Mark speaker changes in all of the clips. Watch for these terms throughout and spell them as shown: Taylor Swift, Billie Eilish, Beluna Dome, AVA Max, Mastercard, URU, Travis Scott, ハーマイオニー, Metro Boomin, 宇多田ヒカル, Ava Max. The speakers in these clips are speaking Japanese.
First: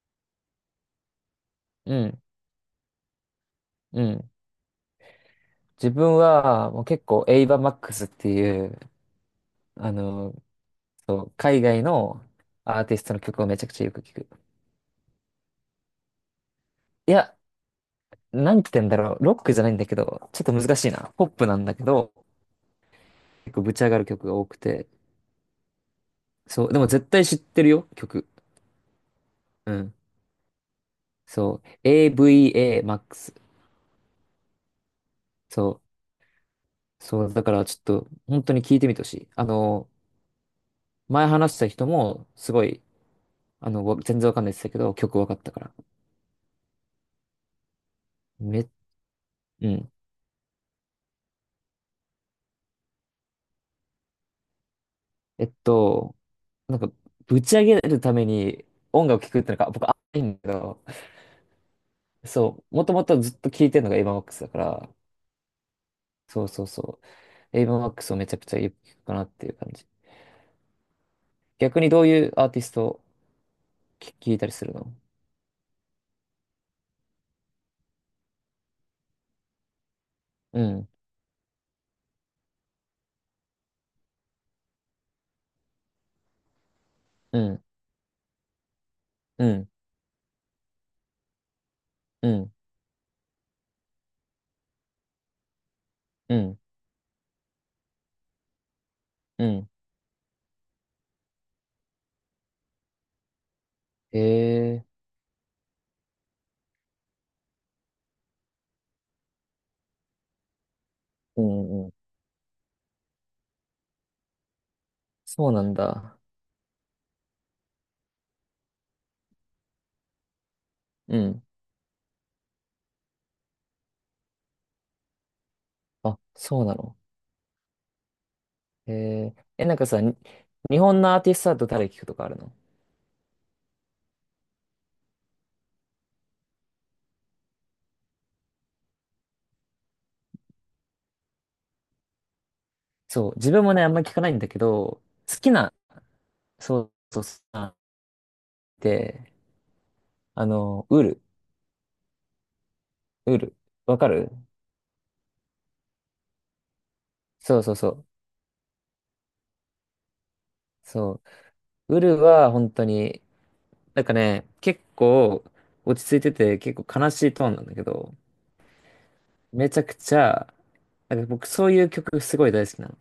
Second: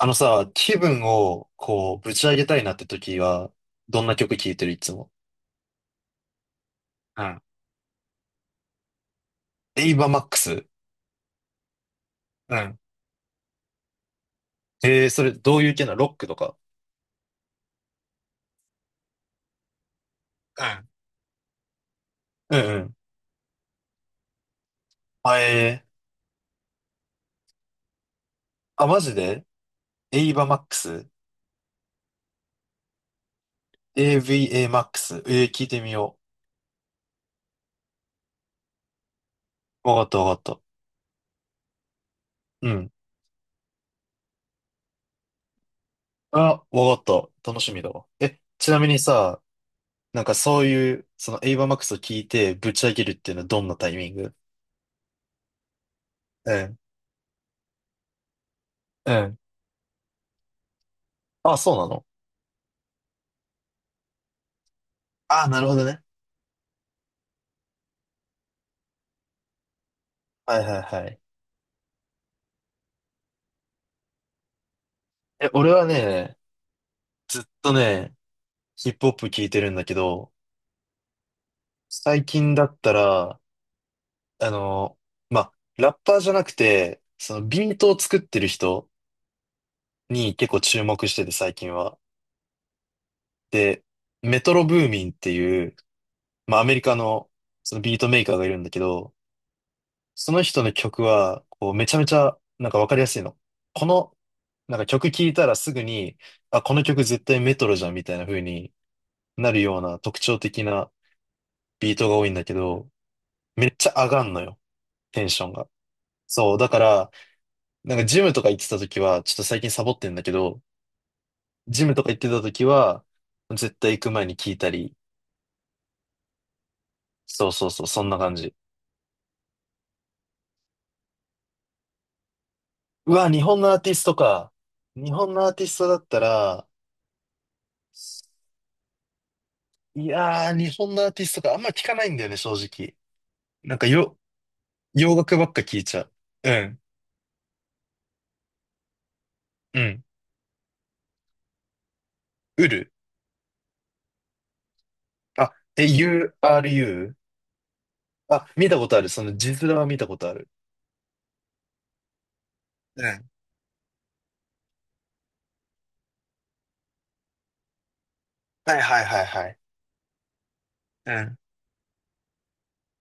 Speaker 1: あのさ、気分をこ
Speaker 2: う
Speaker 1: う、ぶ
Speaker 2: ん、
Speaker 1: ち上げたいなって時は、
Speaker 2: う
Speaker 1: どんな
Speaker 2: ん。
Speaker 1: 曲聴いてるいつも？
Speaker 2: 自分はもう結
Speaker 1: う
Speaker 2: 構
Speaker 1: ん、
Speaker 2: エイバ・マックスっていう、
Speaker 1: エ
Speaker 2: あ
Speaker 1: イバーマッ
Speaker 2: の、
Speaker 1: クス。
Speaker 2: そう、海外の
Speaker 1: うん、
Speaker 2: アーティストの曲をめちゃくちゃよく聞く。
Speaker 1: ええそれどういう系なの？ロックとか？
Speaker 2: いや、なんて言うんだろう。ロックじゃないんだけど、ちょっと難しい
Speaker 1: う
Speaker 2: な。ポップなんだけど、
Speaker 1: ん。うんうん。
Speaker 2: 結構ぶち上がる曲が多くて。
Speaker 1: あ、
Speaker 2: そう、でも絶対知ってるよ、曲。
Speaker 1: あ、マジで
Speaker 2: うん。
Speaker 1: エイバーマックス？
Speaker 2: そう、AVA マックス。
Speaker 1: AVA マックス。聞いて
Speaker 2: そ
Speaker 1: みよ
Speaker 2: う、そう、だからちょっと本当に聞いてみてほしい。
Speaker 1: う。わかったわかった。
Speaker 2: 前話した人もすご
Speaker 1: う
Speaker 2: い、
Speaker 1: ん。
Speaker 2: 全然わかんないって言ってたけど、曲わかったから。
Speaker 1: あ、わかった。楽しみだわ。え、
Speaker 2: め、
Speaker 1: ちなみにさ、
Speaker 2: うん。
Speaker 1: なんかそういう、そのエイバーマックスを聞いてぶち上げるっていうのはどんなタイミング？
Speaker 2: えっと、
Speaker 1: う
Speaker 2: な
Speaker 1: ん。
Speaker 2: んか、ぶち上げるために音
Speaker 1: う
Speaker 2: 楽聴
Speaker 1: ん。
Speaker 2: くってのが僕、あいいんだけど、
Speaker 1: あ、そうなの？
Speaker 2: そう、もともとずっと聴いてるのがエイヴァン・マックスだから、
Speaker 1: あ、なるほどね。
Speaker 2: そうそうそう、エイヴァン・マックスをめちゃくちゃよく聴くかなっていう感じ。
Speaker 1: はいはいはい。
Speaker 2: 逆にどういうアーティストを聴いたりするの？
Speaker 1: え、俺はね、ずっとね、ヒップホップ聞いてるんだけど、
Speaker 2: うん、
Speaker 1: 最近だったら、あの、まあ、ラッパーじゃなくて、
Speaker 2: う
Speaker 1: その
Speaker 2: ん、
Speaker 1: ビートを作ってる人
Speaker 2: うん、
Speaker 1: に結構注目してて最近は。
Speaker 2: うん、
Speaker 1: で、メトロブーミンっていう、
Speaker 2: う
Speaker 1: ま
Speaker 2: ん、
Speaker 1: あ、アメリカのそのビートメーカーがいるんだけど、
Speaker 2: うん。
Speaker 1: その人の曲は、こう、めちゃめちゃ、なんかわかりやすいの。この、
Speaker 2: へ
Speaker 1: なん
Speaker 2: え、
Speaker 1: か曲聴いたらすぐに、あ、この曲絶対メトロじゃんみたいな風になるような特徴的な
Speaker 2: うん、うん。
Speaker 1: ビートが多いんだけど、めっちゃ上がんのよ、テンショ
Speaker 2: そう
Speaker 1: ン
Speaker 2: な
Speaker 1: が。
Speaker 2: んだ。
Speaker 1: そう、だから、なんかジムとか行ってた時は、ちょっと最近サボってんだけど、
Speaker 2: うん。
Speaker 1: ジムとか行ってた時は、絶対行く前に聞いたり、
Speaker 2: あ、そうなの。
Speaker 1: そうそうそう、そんな感じ。
Speaker 2: へえ、え、なんかさ、日本のアーティストだと誰聴くとかあるの？
Speaker 1: うわ、日本のアーティストか。日本のアーティストだったら、いやー、日本のアーティストか、あんま聞かないんだよね、正直。
Speaker 2: そう、自分も
Speaker 1: なん
Speaker 2: ね、
Speaker 1: か
Speaker 2: あんまり聞
Speaker 1: よ、
Speaker 2: かないんだけど、
Speaker 1: 洋楽
Speaker 2: 好
Speaker 1: ば
Speaker 2: き
Speaker 1: っか
Speaker 2: な
Speaker 1: 聞いちゃう。う
Speaker 2: そ
Speaker 1: ん、
Speaker 2: うそうそう。で、
Speaker 1: うん。
Speaker 2: あの、ウル、
Speaker 1: ウル。
Speaker 2: ウル、わかる？
Speaker 1: あ、え、URU？
Speaker 2: そうそうそう。
Speaker 1: あ、見たことある。その字面は見たことある。
Speaker 2: そう。ウルは本当に、なんかね、結構落ち着いてて、結構悲しいトーンなんだけど、
Speaker 1: はいはいはいはい。
Speaker 2: めちゃくちゃ、
Speaker 1: う
Speaker 2: なんか
Speaker 1: ん。
Speaker 2: 僕そういう曲すごい大好きなの。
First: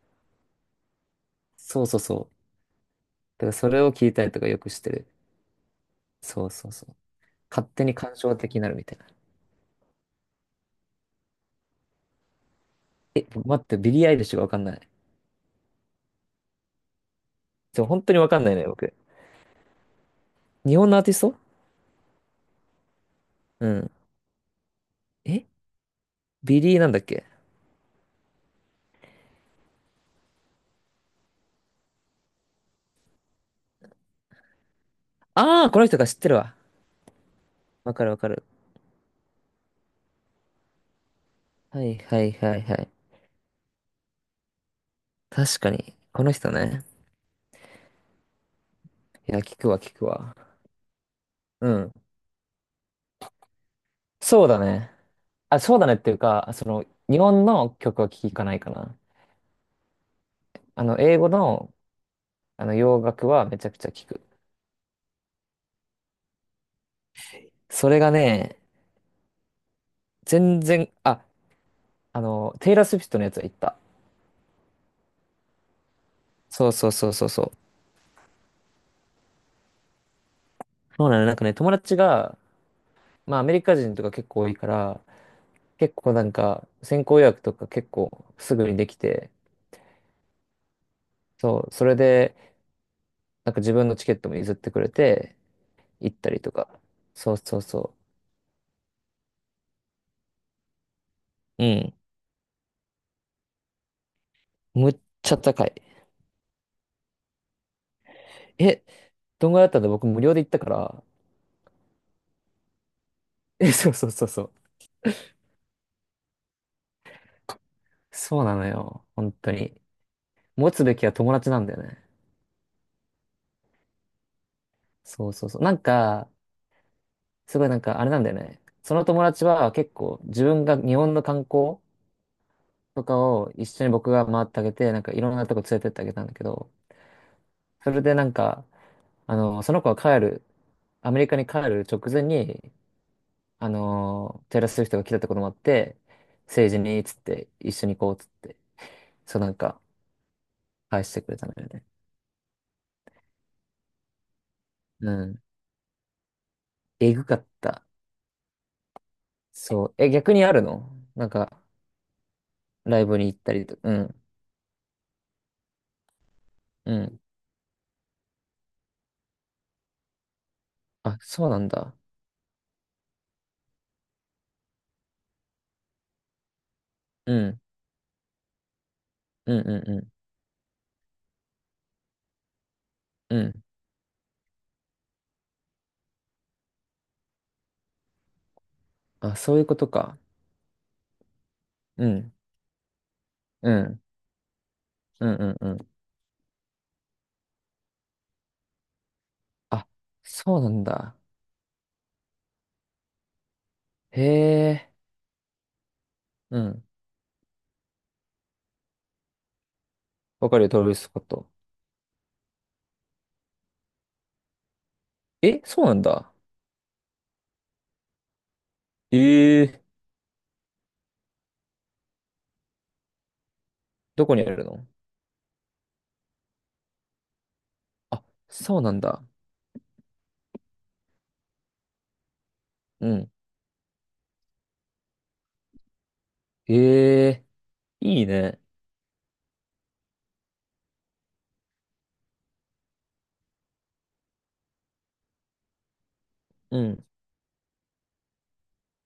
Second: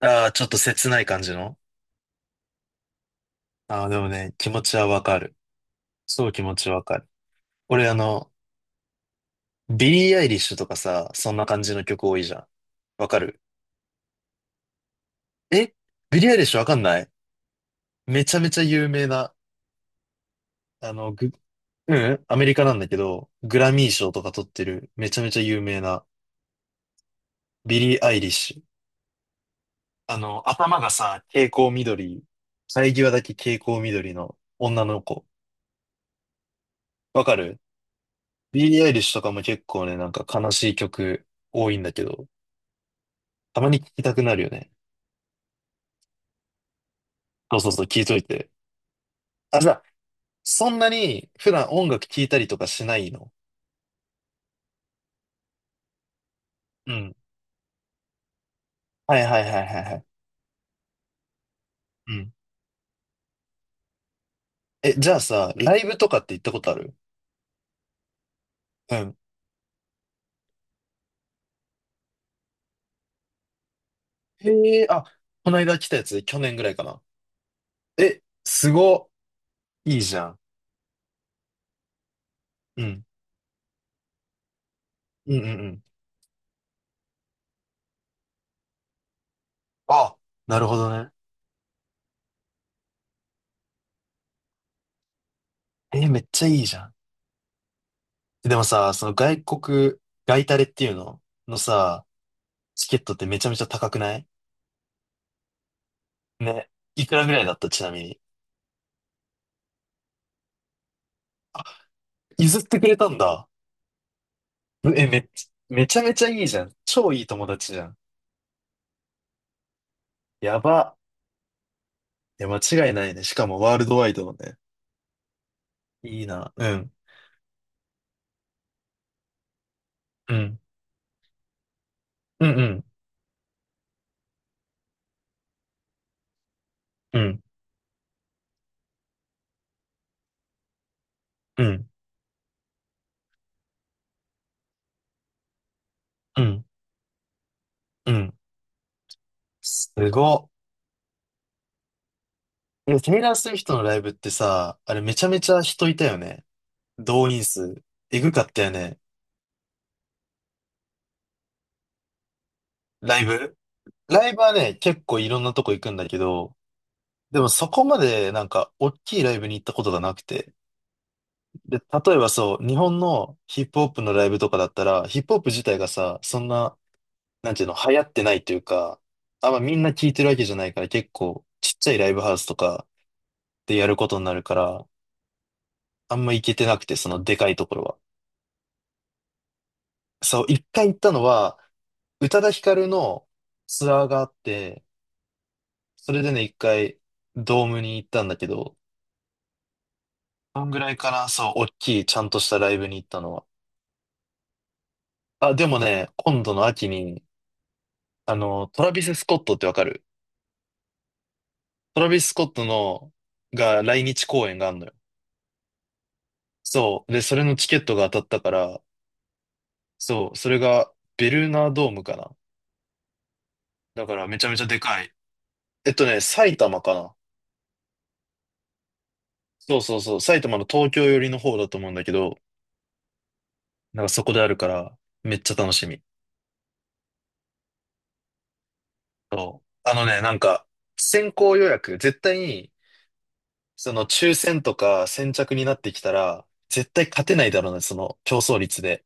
Speaker 1: ああ、ちょっと切ない感じの。
Speaker 2: そうそうそう。だからそれ
Speaker 1: ああ、
Speaker 2: を
Speaker 1: で
Speaker 2: 聞
Speaker 1: も
Speaker 2: いたり
Speaker 1: ね、
Speaker 2: と
Speaker 1: 気
Speaker 2: かよ
Speaker 1: 持
Speaker 2: く
Speaker 1: ち
Speaker 2: し
Speaker 1: は
Speaker 2: て
Speaker 1: わ
Speaker 2: る。
Speaker 1: かる。そう気
Speaker 2: そう
Speaker 1: 持
Speaker 2: そ
Speaker 1: ち
Speaker 2: う
Speaker 1: わ
Speaker 2: そう。
Speaker 1: かる。
Speaker 2: 勝手
Speaker 1: 俺
Speaker 2: に感傷的になるみたいな。
Speaker 1: ビリー・アイリッシュとかさ、そんな感じの曲多いじゃん。わか
Speaker 2: え、
Speaker 1: る？
Speaker 2: 待って、ビリー・アイリッシュがわかんない。
Speaker 1: え、ビリー・アイリッシュわかんない？
Speaker 2: そう、本当に
Speaker 1: め
Speaker 2: わ
Speaker 1: ち
Speaker 2: か
Speaker 1: ゃ
Speaker 2: ん
Speaker 1: め
Speaker 2: ない
Speaker 1: ちゃ
Speaker 2: ね、
Speaker 1: 有
Speaker 2: 僕。
Speaker 1: 名な、
Speaker 2: 日本
Speaker 1: あ
Speaker 2: のアー
Speaker 1: の、
Speaker 2: ティス
Speaker 1: グ、
Speaker 2: ト。
Speaker 1: うんアメリカなんだけど、グ
Speaker 2: う
Speaker 1: ラミー
Speaker 2: ん。
Speaker 1: 賞とか取ってる、めちゃめちゃ
Speaker 2: え、
Speaker 1: 有名な、
Speaker 2: ビリーなんだっけ？
Speaker 1: ビリー・アイリッシュ。頭がさ、蛍光緑、生え際だけ蛍光緑の女の子。
Speaker 2: ああー、この人が知ってるわ。
Speaker 1: わかる？
Speaker 2: わかるわかる。
Speaker 1: ビーリー・アイリッシュとかも結構ね、なんか悲しい曲多いん
Speaker 2: は
Speaker 1: だ
Speaker 2: い
Speaker 1: け
Speaker 2: は
Speaker 1: ど、
Speaker 2: いはいはい。
Speaker 1: たまに聴きたくなるよね。
Speaker 2: 確かに。この人ね。
Speaker 1: そうそうそう、聴いといて。
Speaker 2: いや、聞
Speaker 1: あ、じ
Speaker 2: く
Speaker 1: ゃ
Speaker 2: わ
Speaker 1: あ、
Speaker 2: 聞くわ。
Speaker 1: そんなに普段
Speaker 2: う
Speaker 1: 音
Speaker 2: ん。
Speaker 1: 楽聴いたりとかしないの？
Speaker 2: そうだね。あ、そうだねっていうか、その、
Speaker 1: うん。
Speaker 2: 日本の曲は聞かないかな。
Speaker 1: はいはいはいはいはい。
Speaker 2: 英語の、
Speaker 1: うん。
Speaker 2: 洋楽はめちゃくちゃ聞く。
Speaker 1: え、じゃあさ、ライブとかって行ったことある？
Speaker 2: それがね、
Speaker 1: うん。
Speaker 2: 全然、あ、テイラー・スウィフトのやつは行った。
Speaker 1: へえ、あ、この間来たやつ、去年ぐ
Speaker 2: そ
Speaker 1: ら
Speaker 2: う
Speaker 1: いか
Speaker 2: そう
Speaker 1: な。
Speaker 2: そうそうそう。
Speaker 1: え、いいじゃん。
Speaker 2: そうなの、なんかね、友達が、
Speaker 1: うん。
Speaker 2: まあ、アメリカ人とか結構多いから、
Speaker 1: うんうんうん。
Speaker 2: 結構なんか、先行予約とか結構すぐにできて、
Speaker 1: あ、なるほどね。
Speaker 2: そう、それで、なんか自分のチケットも譲ってくれて、
Speaker 1: え、
Speaker 2: 行っ
Speaker 1: めっ
Speaker 2: たり
Speaker 1: ちゃ
Speaker 2: と
Speaker 1: いい
Speaker 2: か。
Speaker 1: じゃん。
Speaker 2: そうそうそ
Speaker 1: でもさ、その外タレっていうのの
Speaker 2: う。うん。
Speaker 1: さ、チケットってめちゃめちゃ高くない？
Speaker 2: むっちゃ高い。
Speaker 1: ね。いくらぐらいだったちなみに。
Speaker 2: え、どんぐらいだったんだ？僕無料で行ったから。
Speaker 1: 譲ってくれたんだ。
Speaker 2: え、そうそうそうそう。
Speaker 1: え、めちゃめちゃいいじゃん。超いい友達じゃん。
Speaker 2: そうなのよ。本当に。
Speaker 1: や
Speaker 2: 持つべ
Speaker 1: ば。
Speaker 2: きは友達なんだよね。
Speaker 1: いや、間違いないね。しかもワールドワイドのね。
Speaker 2: そうそうそう。なん
Speaker 1: いい
Speaker 2: か、
Speaker 1: な。うん。
Speaker 2: すごいなんかあれなんだよね。その友達は結構
Speaker 1: う
Speaker 2: 自
Speaker 1: ん。
Speaker 2: 分が日本の観光
Speaker 1: うんうん。
Speaker 2: とかを一緒に僕が回ってあげて、なんかいろんなとこ連れてってあげたんだけど、
Speaker 1: うん。
Speaker 2: それでなんか、その子が帰る、アメリカに
Speaker 1: う
Speaker 2: 帰る
Speaker 1: ん。
Speaker 2: 直前に、テイラー・スウィフトが来たってこともあって、
Speaker 1: うん。
Speaker 2: 政治に、つって、一緒に行こ
Speaker 1: う
Speaker 2: う、つっ
Speaker 1: ん。
Speaker 2: て、そうなんか、
Speaker 1: すごっ。
Speaker 2: 返してくれたのよね。
Speaker 1: え、テイラー・スウィフトのライブってさ、あれ
Speaker 2: う
Speaker 1: めちゃめ
Speaker 2: ん。
Speaker 1: ちゃ人いたよね。
Speaker 2: えぐ
Speaker 1: 動
Speaker 2: か
Speaker 1: 員
Speaker 2: っ
Speaker 1: 数。
Speaker 2: た。
Speaker 1: えぐかったよね。
Speaker 2: そう。え、逆にあるの？なんか、ライブ
Speaker 1: ライ
Speaker 2: に行った
Speaker 1: ブ
Speaker 2: りと、うん、
Speaker 1: ライブはね、結構いろんなとこ行くんだけど、
Speaker 2: うん。
Speaker 1: でもそこまでなんか、おっきいライブに行ったことがなくて。
Speaker 2: あ、そうなん
Speaker 1: で、
Speaker 2: だ。
Speaker 1: 例えばそう、日本のヒップホップのライブとかだったら、ヒップホップ自体がさ、そんな、
Speaker 2: う
Speaker 1: なん
Speaker 2: ん、
Speaker 1: ていうの、流行ってないというか、あん
Speaker 2: うん、
Speaker 1: まみんな
Speaker 2: う
Speaker 1: 聞
Speaker 2: ん、
Speaker 1: いてるわけじゃないから、結構、ちっちゃいライブハウスとか
Speaker 2: うん、うん。
Speaker 1: でやることになるから、あんま行けてなくて、そのでかいところは。
Speaker 2: あ、そういうことか。
Speaker 1: そう、一回行ったのは、
Speaker 2: う
Speaker 1: 宇
Speaker 2: ん、
Speaker 1: 多田ヒカルの
Speaker 2: う
Speaker 1: ツ
Speaker 2: ん、
Speaker 1: アーがあって、
Speaker 2: うん、うん、うん。
Speaker 1: それでね、一回、ドームに行ったんだけど、
Speaker 2: あ、そう
Speaker 1: そ
Speaker 2: な
Speaker 1: んぐ
Speaker 2: ん
Speaker 1: らいか
Speaker 2: だ。
Speaker 1: な、そう、大きい、ちゃんとしたライブに行ったのは。
Speaker 2: へえ、
Speaker 1: あ、でもね、今度
Speaker 2: う
Speaker 1: の
Speaker 2: ん。
Speaker 1: 秋に、トラビス・スコットってわかる？
Speaker 2: わかるよ、トラビススコット。
Speaker 1: トラビス・スコットが来日公演があんのよ。
Speaker 2: え、そうなんだ。
Speaker 1: そう。で、それのチケットが当たったから、
Speaker 2: ええ、
Speaker 1: そう、それがベルーナドームかな。だから
Speaker 2: どこ
Speaker 1: め
Speaker 2: に
Speaker 1: ち
Speaker 2: あ
Speaker 1: ゃめち
Speaker 2: る
Speaker 1: ゃで
Speaker 2: の？
Speaker 1: かい。埼玉かな。
Speaker 2: あ、そうなんだ。
Speaker 1: そうそうそう。埼玉の東京寄りの方だと思うんだけど、
Speaker 2: うん。
Speaker 1: なんかそこであるから、めっちゃ楽しみ。
Speaker 2: ええ、いいね。
Speaker 1: そう。なんか、先行予約、絶対に、その抽選とか先着になってきたら、
Speaker 2: う
Speaker 1: 絶
Speaker 2: ん。
Speaker 1: 対勝てないだろうね、その競争率で。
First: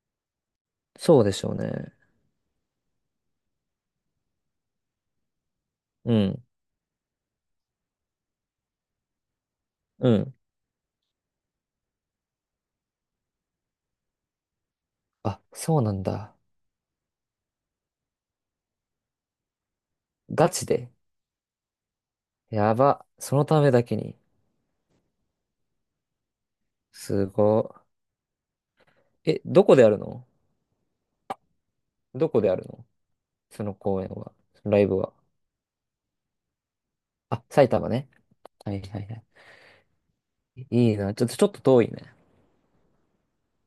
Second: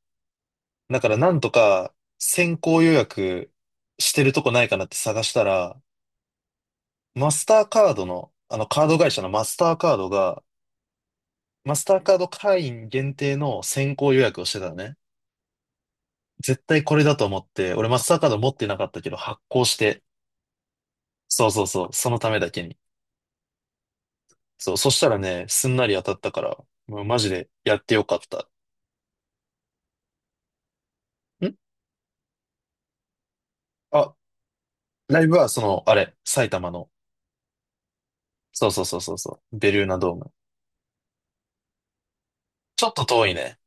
Speaker 1: だから
Speaker 2: そう
Speaker 1: な
Speaker 2: で
Speaker 1: ん
Speaker 2: しょ
Speaker 1: と
Speaker 2: うね。
Speaker 1: か先行予約してるとこないかなって探したら、
Speaker 2: うん。
Speaker 1: マスターカードの、あのカード会社のマスターカード
Speaker 2: うん。
Speaker 1: が、マスターカード会員限定の先行予約をしてたのね。
Speaker 2: あ、そうなんだ。
Speaker 1: 絶対これだと思って、俺マスターカード持ってなかったけど発行して、
Speaker 2: ガチで。
Speaker 1: そうそうそう、そのためだけ
Speaker 2: や
Speaker 1: に。
Speaker 2: ば。そのためだけに。
Speaker 1: そう、そしたらね、すんなり当たったから、もうマ
Speaker 2: す
Speaker 1: ジでや
Speaker 2: ご
Speaker 1: ってよかった。
Speaker 2: い。え、どこでやるの
Speaker 1: ん
Speaker 2: どこでやるのその公演
Speaker 1: あ、
Speaker 2: は。ライブは。
Speaker 1: ライブはその、あれ、埼玉の、
Speaker 2: あ、埼玉ね。
Speaker 1: そう
Speaker 2: はい
Speaker 1: そうそ
Speaker 2: は
Speaker 1: う
Speaker 2: い
Speaker 1: そう
Speaker 2: は
Speaker 1: そう、ベルーナドーム。
Speaker 2: い。いいな。ちょっと、ちょっと遠いね。
Speaker 1: ちょっと遠いね。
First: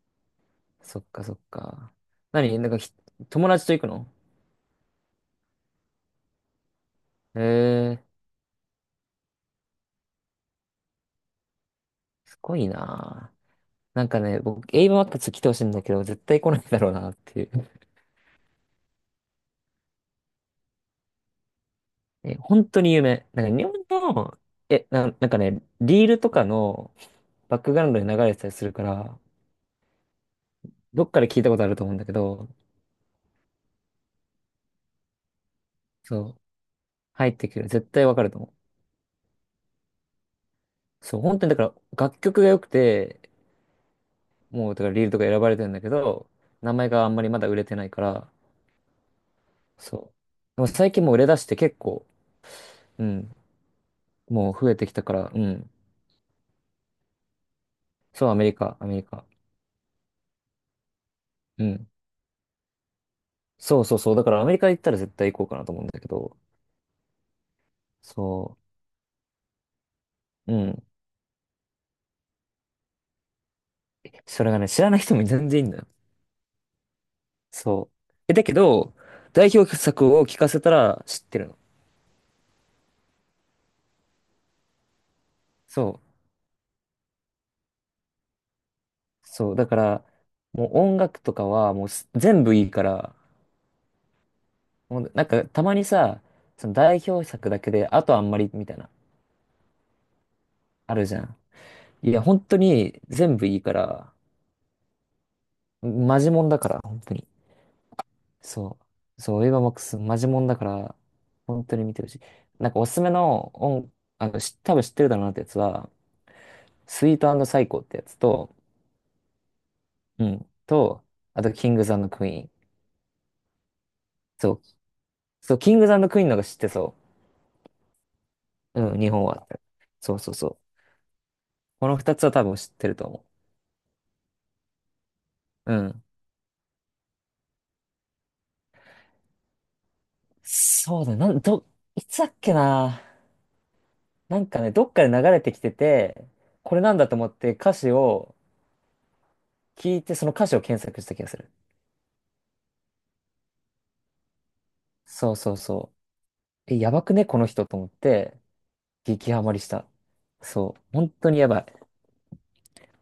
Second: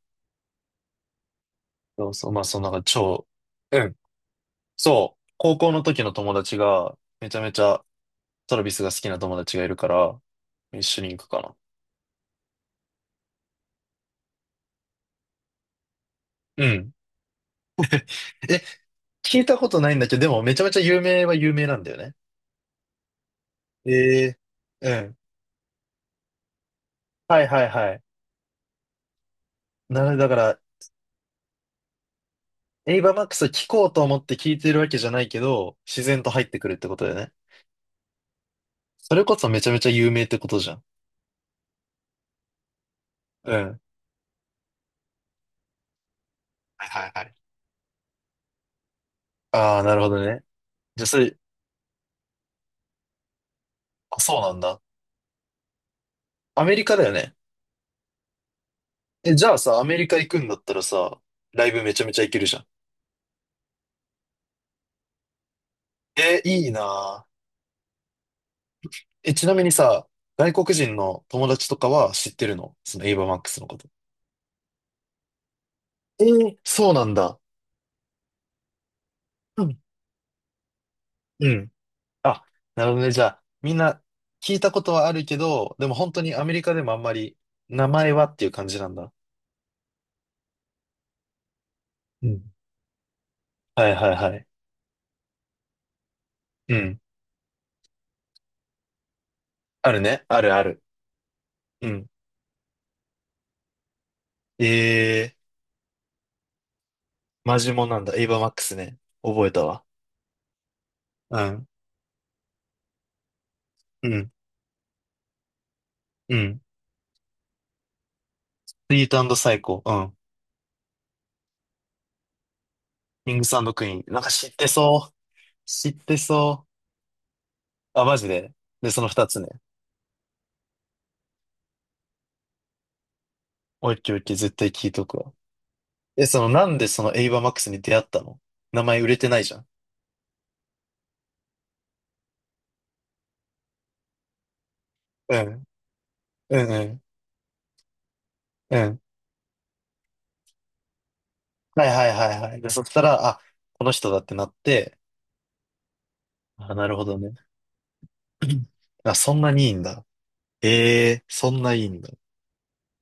Speaker 2: そっかそっか。
Speaker 1: そうそう、まあ、
Speaker 2: 何
Speaker 1: そん
Speaker 2: な
Speaker 1: な
Speaker 2: んか
Speaker 1: 感
Speaker 2: ひ、
Speaker 1: じ、
Speaker 2: 友達と
Speaker 1: う
Speaker 2: 行く
Speaker 1: ん。
Speaker 2: の？
Speaker 1: そう、高校の時の友達が、めちゃ
Speaker 2: へ
Speaker 1: めちゃ
Speaker 2: え、
Speaker 1: トラビスが好きな友達がいるから、一緒に行くかな。
Speaker 2: すごいな。なんかね、僕、英語マックス来てほしいんだけど、絶対来ない
Speaker 1: う
Speaker 2: だろう
Speaker 1: ん。
Speaker 2: なっていう。
Speaker 1: え、聞いたことないんだけど、でもめちゃめちゃ有名は有名なんだよね。
Speaker 2: え、本当に有名。なんか日本
Speaker 1: ええ
Speaker 2: の、
Speaker 1: うん。
Speaker 2: なんかね、リールとかの
Speaker 1: はい
Speaker 2: バッ
Speaker 1: はい
Speaker 2: クグラウ
Speaker 1: は
Speaker 2: ンド
Speaker 1: い。
Speaker 2: に流れてたりするから、
Speaker 1: なので、だから、
Speaker 2: どっかで聞いたことあると思うんだけど、
Speaker 1: エイバーマックス聞こうと思って聞いてるわけじゃないけど、自然と
Speaker 2: そう、
Speaker 1: 入ってくるってことだよ
Speaker 2: 入
Speaker 1: ね。
Speaker 2: ってくる。絶対わかると思
Speaker 1: それこそめちゃめちゃ有名ってことじゃん。
Speaker 2: う。そう、本当にだから楽曲が良くて、
Speaker 1: うん。
Speaker 2: もうだからリールとか選ばれてるんだけど、名
Speaker 1: はい
Speaker 2: 前が
Speaker 1: は
Speaker 2: あ
Speaker 1: い
Speaker 2: ん
Speaker 1: は
Speaker 2: まり
Speaker 1: い。
Speaker 2: まだ売れてないから、
Speaker 1: ああ、な
Speaker 2: そう。
Speaker 1: るほどね。
Speaker 2: でも最
Speaker 1: じ
Speaker 2: 近
Speaker 1: ゃあ、
Speaker 2: もう売れ出して結構、うん、
Speaker 1: あ、そう
Speaker 2: も
Speaker 1: なん
Speaker 2: う増え
Speaker 1: だ。
Speaker 2: てきたから、うん。
Speaker 1: アメリカだよね。
Speaker 2: そう、アメリカ、アメリカ。
Speaker 1: え、じゃあさ、アメリカ行くんだったらさ、
Speaker 2: う
Speaker 1: ライブ
Speaker 2: ん。
Speaker 1: めちゃめちゃ行けるじゃん。
Speaker 2: そうそうそう。だからアメリカ行ったら絶対行こうかなと思うんだけど、
Speaker 1: え、いいな
Speaker 2: そ
Speaker 1: ぁ。え、ちなみにさ、外
Speaker 2: う。う
Speaker 1: 国
Speaker 2: ん。
Speaker 1: 人の友達とかは知ってるの？そのエイバーマックスのこと。
Speaker 2: それがね、知らない人も全然いいんだよ。
Speaker 1: そうなんだ。
Speaker 2: そう。え、だけど、代
Speaker 1: う
Speaker 2: 表
Speaker 1: ん。
Speaker 2: 作を聞かせたら知って
Speaker 1: う
Speaker 2: るの。
Speaker 1: ん。あ、なるほどね。じゃあ、みんな聞いたことはあるけど、でも
Speaker 2: そ
Speaker 1: 本当にアメリカでもあんまり名前はっていう感じなんだ。
Speaker 2: う。そう。だから、もう音楽とかはもう
Speaker 1: うん。
Speaker 2: 全部いいから、
Speaker 1: はいはいはい。
Speaker 2: もうなんかたまにさ、その
Speaker 1: うん。
Speaker 2: 代表作だけで、あとあんまりみたいな、
Speaker 1: あるね。あるある。
Speaker 2: あるじゃん。
Speaker 1: うん。
Speaker 2: いや、本当に全部いいから、
Speaker 1: えー、
Speaker 2: マジモンだから、本当に。
Speaker 1: マジモンなんだ。エイバーマックス
Speaker 2: そ
Speaker 1: ね。
Speaker 2: う。そ
Speaker 1: 覚
Speaker 2: う、
Speaker 1: え
Speaker 2: エヴァ
Speaker 1: た
Speaker 2: マック
Speaker 1: わ。
Speaker 2: スマジモンだから、
Speaker 1: う
Speaker 2: 本
Speaker 1: ん。
Speaker 2: 当に見てほしい。なんかおすすめの音、
Speaker 1: うん。
Speaker 2: 多分知ってるだろうなってやつは、
Speaker 1: うん。
Speaker 2: スイートサイコーってやつと、
Speaker 1: スイートサイコ。
Speaker 2: うん。と、あと、キングザンドクイーン。
Speaker 1: キングスクイーン。なんか知っ
Speaker 2: そう。
Speaker 1: てそう。
Speaker 2: そう、キング
Speaker 1: 知っ
Speaker 2: ザンド
Speaker 1: て
Speaker 2: クイーンの方が知っ
Speaker 1: そ
Speaker 2: てそ
Speaker 1: う。あ、マジで。
Speaker 2: う。
Speaker 1: で、
Speaker 2: うん、
Speaker 1: その
Speaker 2: 日本
Speaker 1: 二つね。
Speaker 2: は。そうそうそう。この二つは多分知ってると思
Speaker 1: オッケーオッケー、絶対聞いとくわ。
Speaker 2: う。うん。
Speaker 1: え、なんでそのエイバーマックスに出会ったの？名前売れてないじゃん。
Speaker 2: そうだ、なん、ど、いつだっけな。なんかね、どっかで流
Speaker 1: う
Speaker 2: れてき
Speaker 1: ん。
Speaker 2: てて、
Speaker 1: うん
Speaker 2: こ
Speaker 1: う
Speaker 2: れなん
Speaker 1: ん。
Speaker 2: だと思って歌詞を
Speaker 1: うん。
Speaker 2: 聞いて、その歌詞を検索した気がする。
Speaker 1: はいはいはいはい。で、そしたら、あ、この人だってなって、
Speaker 2: そうそうそう。
Speaker 1: あ、
Speaker 2: え、
Speaker 1: な
Speaker 2: や
Speaker 1: る
Speaker 2: ば
Speaker 1: ほ
Speaker 2: く
Speaker 1: ど
Speaker 2: ね、
Speaker 1: ね。
Speaker 2: この人と思って、
Speaker 1: あ、
Speaker 2: 激
Speaker 1: そん
Speaker 2: ハ
Speaker 1: な
Speaker 2: マり
Speaker 1: に
Speaker 2: し
Speaker 1: いいん
Speaker 2: た。
Speaker 1: だ。
Speaker 2: そう。本
Speaker 1: ええ
Speaker 2: 当にや
Speaker 1: そ
Speaker 2: ば
Speaker 1: んな
Speaker 2: い。
Speaker 1: いいんだ。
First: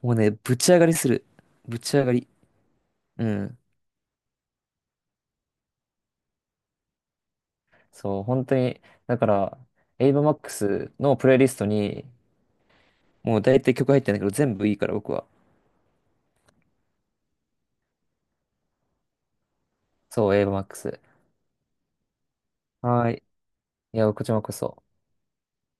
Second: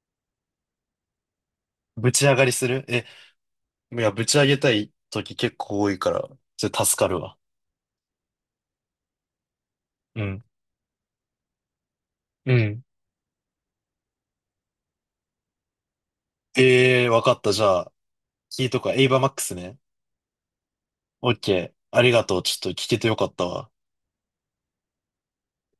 Speaker 2: もうね、ぶち上がりする。ぶち上
Speaker 1: ぶ
Speaker 2: が
Speaker 1: ち
Speaker 2: り。
Speaker 1: 上がりする？え、
Speaker 2: うん。
Speaker 1: いや、ぶち上げたい時結構多いから、それ助かるわ。
Speaker 2: そう、本当に、だから、エイバ
Speaker 1: う
Speaker 2: マッ
Speaker 1: ん。
Speaker 2: クスのプレイリストに、
Speaker 1: うん。
Speaker 2: もう大体曲入ってんだけど、全部いいから僕は。
Speaker 1: ええわかった。じゃあ、聞いとくわ。エイバーマックスね。
Speaker 2: そう、エイバマックス。
Speaker 1: オッケー。ありがとう。ちょっと聞けて
Speaker 2: は
Speaker 1: よ
Speaker 2: い。
Speaker 1: かったわ。
Speaker 2: いや、こちらこそ。